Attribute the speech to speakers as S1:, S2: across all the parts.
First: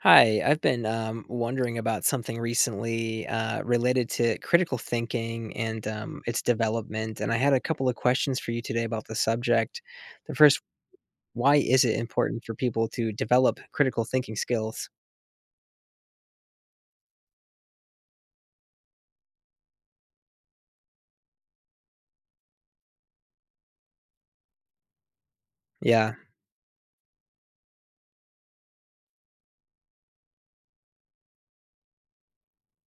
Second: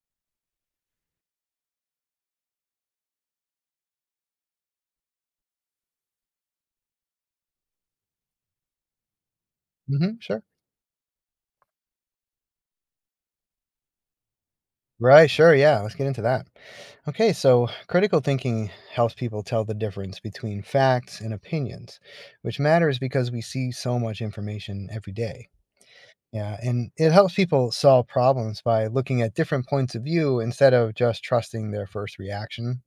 S1: Hi, I've been wondering about something recently related to critical thinking and its development. And I had a couple of questions for you today about the subject.
S2: Mhm,
S1: The
S2: sure.
S1: first, why is it important for people to develop critical thinking skills?
S2: Right, sure, yeah, let's get into that. Okay, so critical thinking helps people tell the difference between facts and opinions, which matters because we see so much information every day.
S1: Yeah.
S2: Yeah, and it helps people solve problems by looking at different points of view instead of just trusting their first reaction.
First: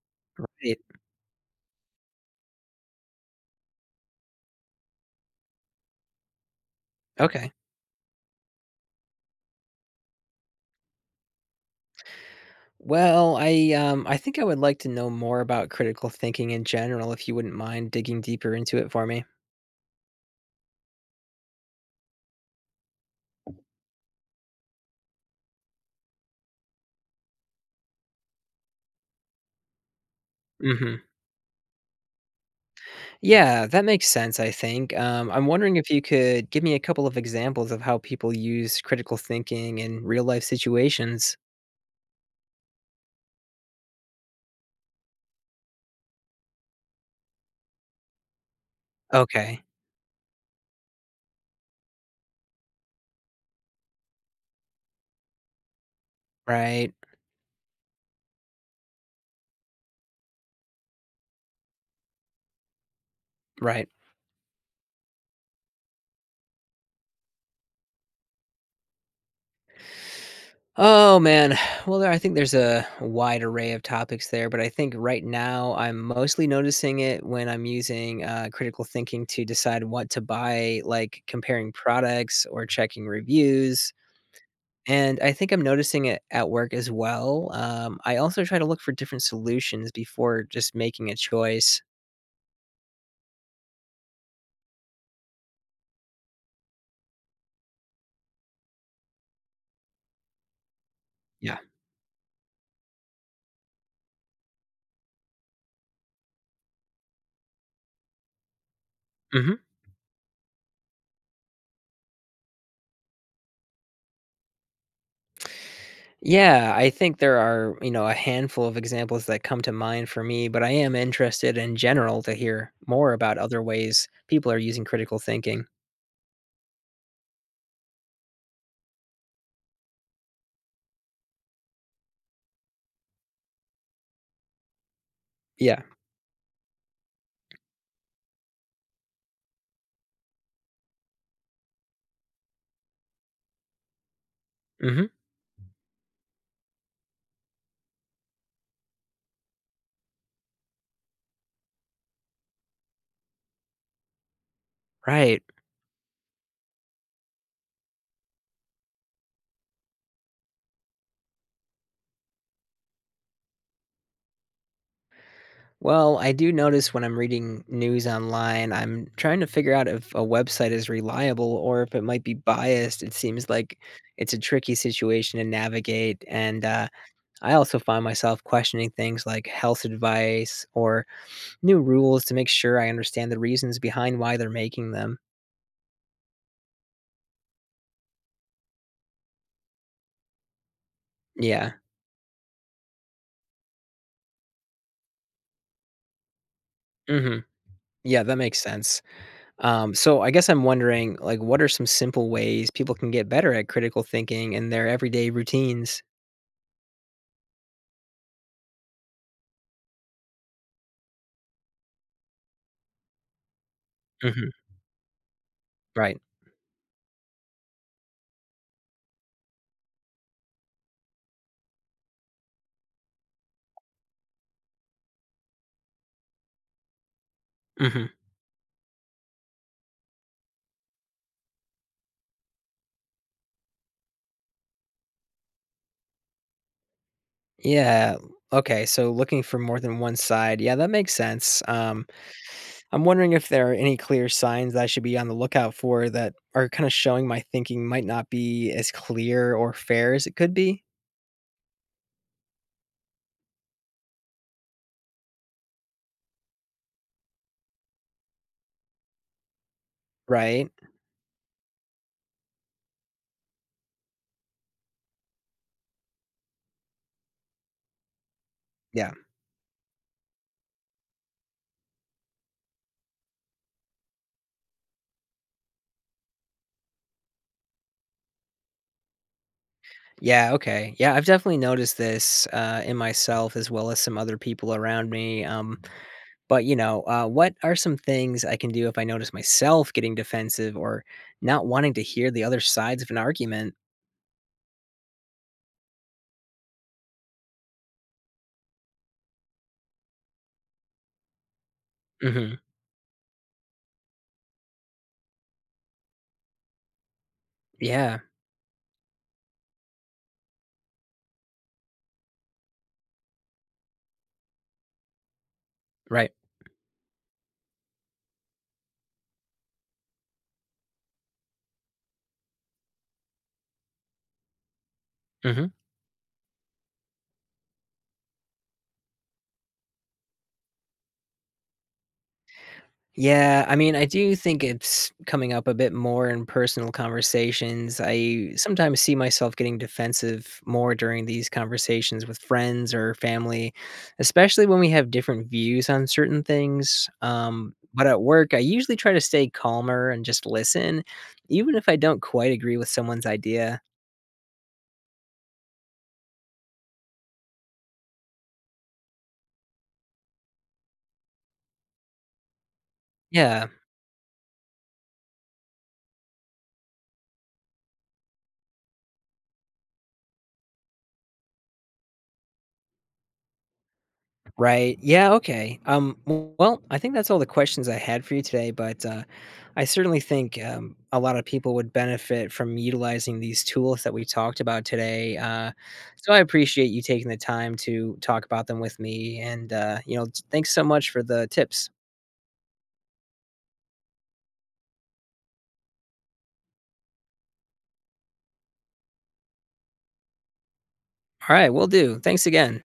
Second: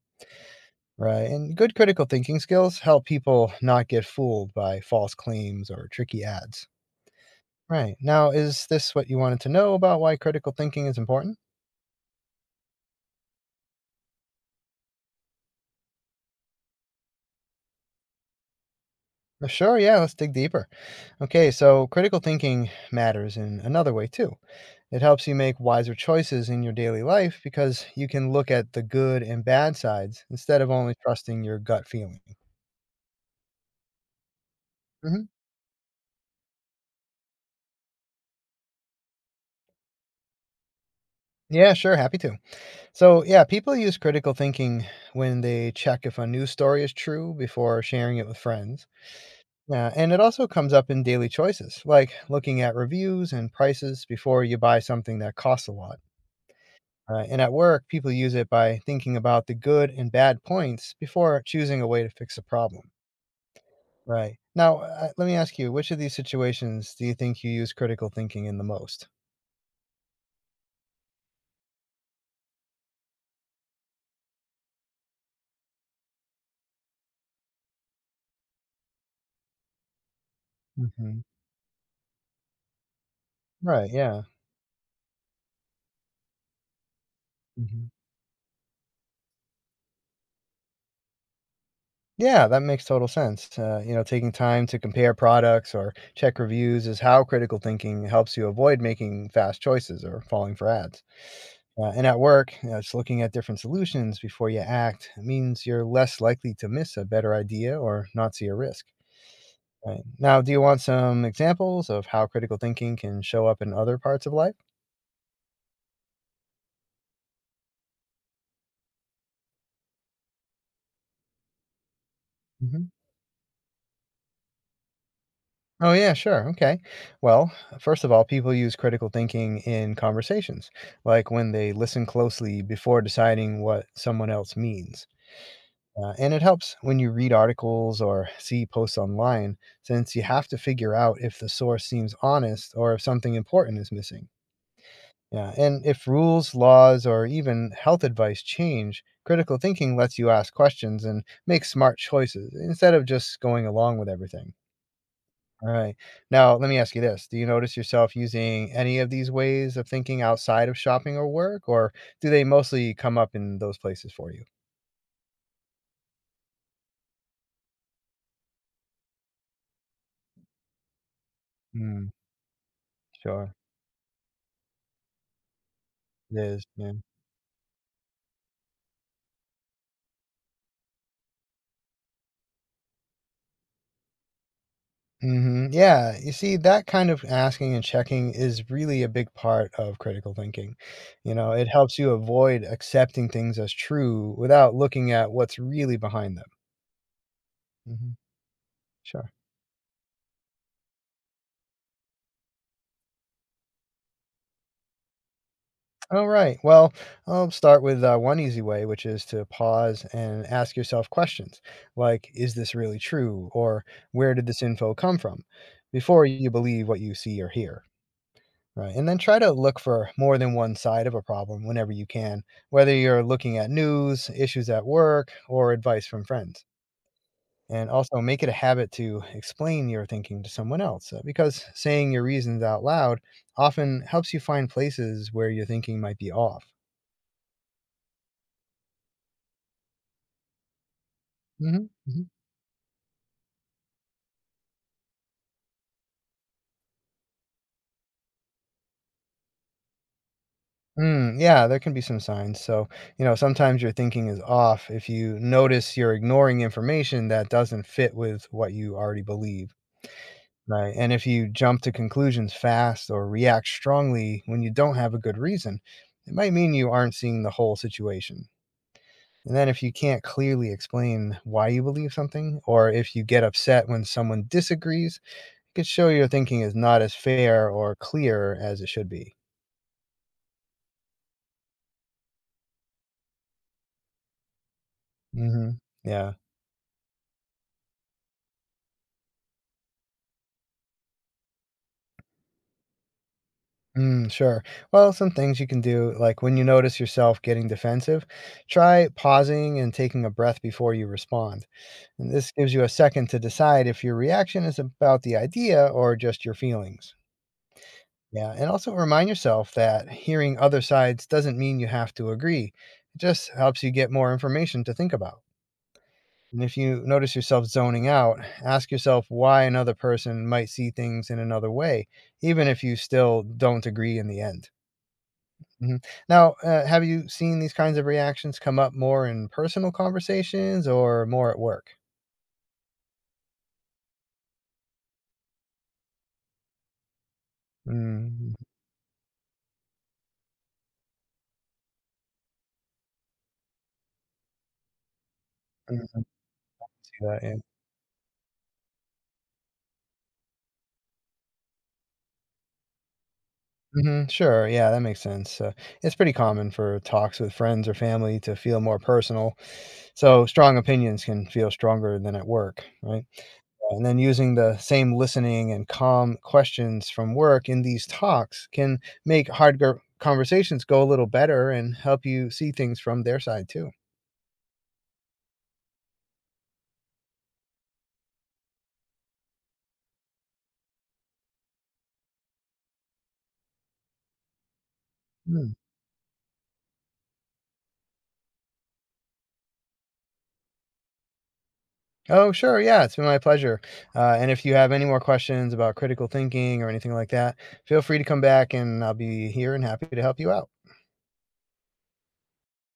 S1: it-
S2: Right, and good critical thinking skills help people not get fooled by false claims or tricky ads.
S1: okay.
S2: Right, now, is this what you wanted to know about why critical thinking is important?
S1: Well, I think I would like to know more about critical thinking in general, if you wouldn't mind digging deeper into it for me.
S2: Sure, yeah, let's dig deeper. Okay, so critical thinking matters in another way too. It helps you make wiser choices in your daily life because you can look at the good and bad sides instead of only
S1: Hmm.
S2: trusting your gut feeling.
S1: Yeah, that makes sense, I think.
S2: Hmm.
S1: I'm wondering if you could give me a couple of examples of how people use critical thinking in real life situations.
S2: Yeah, sure, happy to. So, yeah, people use critical thinking when they check if a news story is true before sharing it with friends.
S1: Okay.
S2: Yeah, and it also comes up in daily choices, like looking at reviews and prices before you buy something that costs a lot.
S1: Right.
S2: And at work, people use it by thinking about the good and bad points before choosing a way to fix a problem.
S1: Right.
S2: Right. Now, let me ask you, which of these situations do you think you use critical thinking in the most?
S1: Oh man. Well, I think there's a wide array of topics there, but I think right now I'm mostly noticing it when I'm using critical thinking to decide what to buy,
S2: Hmm.
S1: like comparing products or checking
S2: Right.
S1: reviews.
S2: Yeah.
S1: And I think I'm noticing it at work as well.
S2: Mhm.
S1: I also try to look for different solutions before just making a choice.
S2: Yeah, that makes total sense. Taking time to compare products or check reviews is how critical thinking helps you avoid making fast choices or falling for ads.
S1: Yeah.
S2: And at work, just looking at different solutions before you act means you're less likely to miss a better idea or not see a risk.
S1: Mhm.
S2: Right. Now, do you want some examples of how critical thinking can show up in other parts of life?
S1: Yeah, I think there are, you know, a handful of examples that come to mind for me, but I am interested in general to hear
S2: Mm-hmm.
S1: more about other ways people are using critical thinking.
S2: Oh, yeah, sure. Okay. Well, first of all, people use critical thinking in conversations, like when they listen closely before deciding what someone else means.
S1: Yeah.
S2: And it helps when you read articles or see posts online, since you have to figure out if the source seems honest or if something important is missing.
S1: Hmm.
S2: Yeah, and if rules, laws, or even health advice change, critical thinking lets you ask questions and make smart choices instead of just going along with everything.
S1: Right.
S2: Alright. Now, let me ask you this, do you notice yourself using any of these ways of thinking outside of shopping or work, or do they mostly come up in those places for you?
S1: Well, I do notice when I'm reading news online, I'm trying to figure out if a website is reliable or if it
S2: Mm,
S1: might be biased. It seems
S2: sure.
S1: like it's a tricky situation to navigate.
S2: It
S1: And
S2: is, yeah.
S1: I also find myself questioning things like health advice or new rules to make sure I understand the reasons behind why they're making them.
S2: Mhm, yeah, you see, that kind of asking and checking is really a big part of critical thinking, it
S1: Yeah.
S2: helps you avoid accepting things as true without looking at what's really behind them.
S1: Hmm.
S2: Mhm,
S1: Yeah, that makes sense.
S2: sure.
S1: So I guess I'm wondering, like, what are some simple ways people can get better at critical thinking in their everyday routines?
S2: All right. Well, I'll start with one easy way, which is to pause and ask yourself questions like, is this really true? Or where did
S1: Hmm.
S2: this info come from?
S1: Right.
S2: Before you believe what you see or hear. Right. And then try to look for more than one side of a problem whenever you can, whether you're looking at news, issues at work, or advice from friends. And
S1: Hmm.
S2: also make it a habit to explain your thinking to someone else because saying your reasons out loud often helps you find places where your thinking might be off.
S1: Yeah. Okay. So looking for more than one side. Yeah, that makes sense.
S2: Mhm, mhm.
S1: I'm wondering if there are any clear signs that I should be on the lookout for that are kind of showing my thinking might not be as clear or fair as it could be.
S2: Mm, yeah, there can be some signs. So, sometimes your thinking is off if you notice you're ignoring information that doesn't fit with what you already believe,
S1: Right.
S2: right? And if you jump to conclusions fast or react strongly when you don't have a good reason, it might mean you aren't seeing the whole situation.
S1: Yeah.
S2: And then if you can't clearly explain why you believe something, or if you get upset when someone disagrees, it could show your thinking is not as fair or clear as it should be.
S1: Yeah. Okay. Yeah. I've definitely noticed this in myself as well as some other people around me.
S2: Hmm. Yeah.
S1: But, you know, what are some things I can do if I notice myself getting defensive or not wanting to hear the other sides of an argument?
S2: Mm, sure. Well, some things you can do, like when you notice yourself getting defensive, try pausing and taking a breath before you respond. And this
S1: Hmm.
S2: gives you a second to decide if your reaction is about the idea or just your feelings.
S1: Yeah.
S2: Yeah, and also remind yourself that hearing other sides doesn't mean you have to agree. It just helps you get more information to think about.
S1: Right.
S2: And if you notice yourself zoning out, ask yourself why another person might see things in another way, even if you still don't agree in the end.
S1: Hmm.
S2: Mhm. Now, have you seen these kinds of reactions come up more in personal conversations or more at work?
S1: Yeah, I mean, I do think it's coming up a bit more in personal conversations. I
S2: Mm,
S1: sometimes see myself getting defensive more during these conversations with friends or family, especially when we have different views on
S2: mhm,
S1: certain things.
S2: do that, yeah.
S1: But at work, I usually try to stay calmer and just listen, even if I don't quite agree with someone's idea.
S2: Mhm, sure, yeah, that makes sense. It's pretty common for talks with friends or family to feel more personal, so strong opinions can feel stronger than at work, right?
S1: Yeah.
S2: And then using the same listening and calm questions from work in these talks can make conversations go a little better and help you see things from their side too.
S1: Right. Yeah, okay. W well, I think that's all the questions I had for you today, but, I certainly think, a lot of people would benefit from utilizing these tools that we talked about today,
S2: Hmm.
S1: so I appreciate you taking the time to talk about them with me, and, you know, thanks so much for the tips.
S2: Oh, sure. Yeah, it's been my pleasure. And if you have any more questions about critical thinking or anything like that, feel free to come back and I'll be here and happy to help you out.
S1: Alright, right. Will do. Thanks again.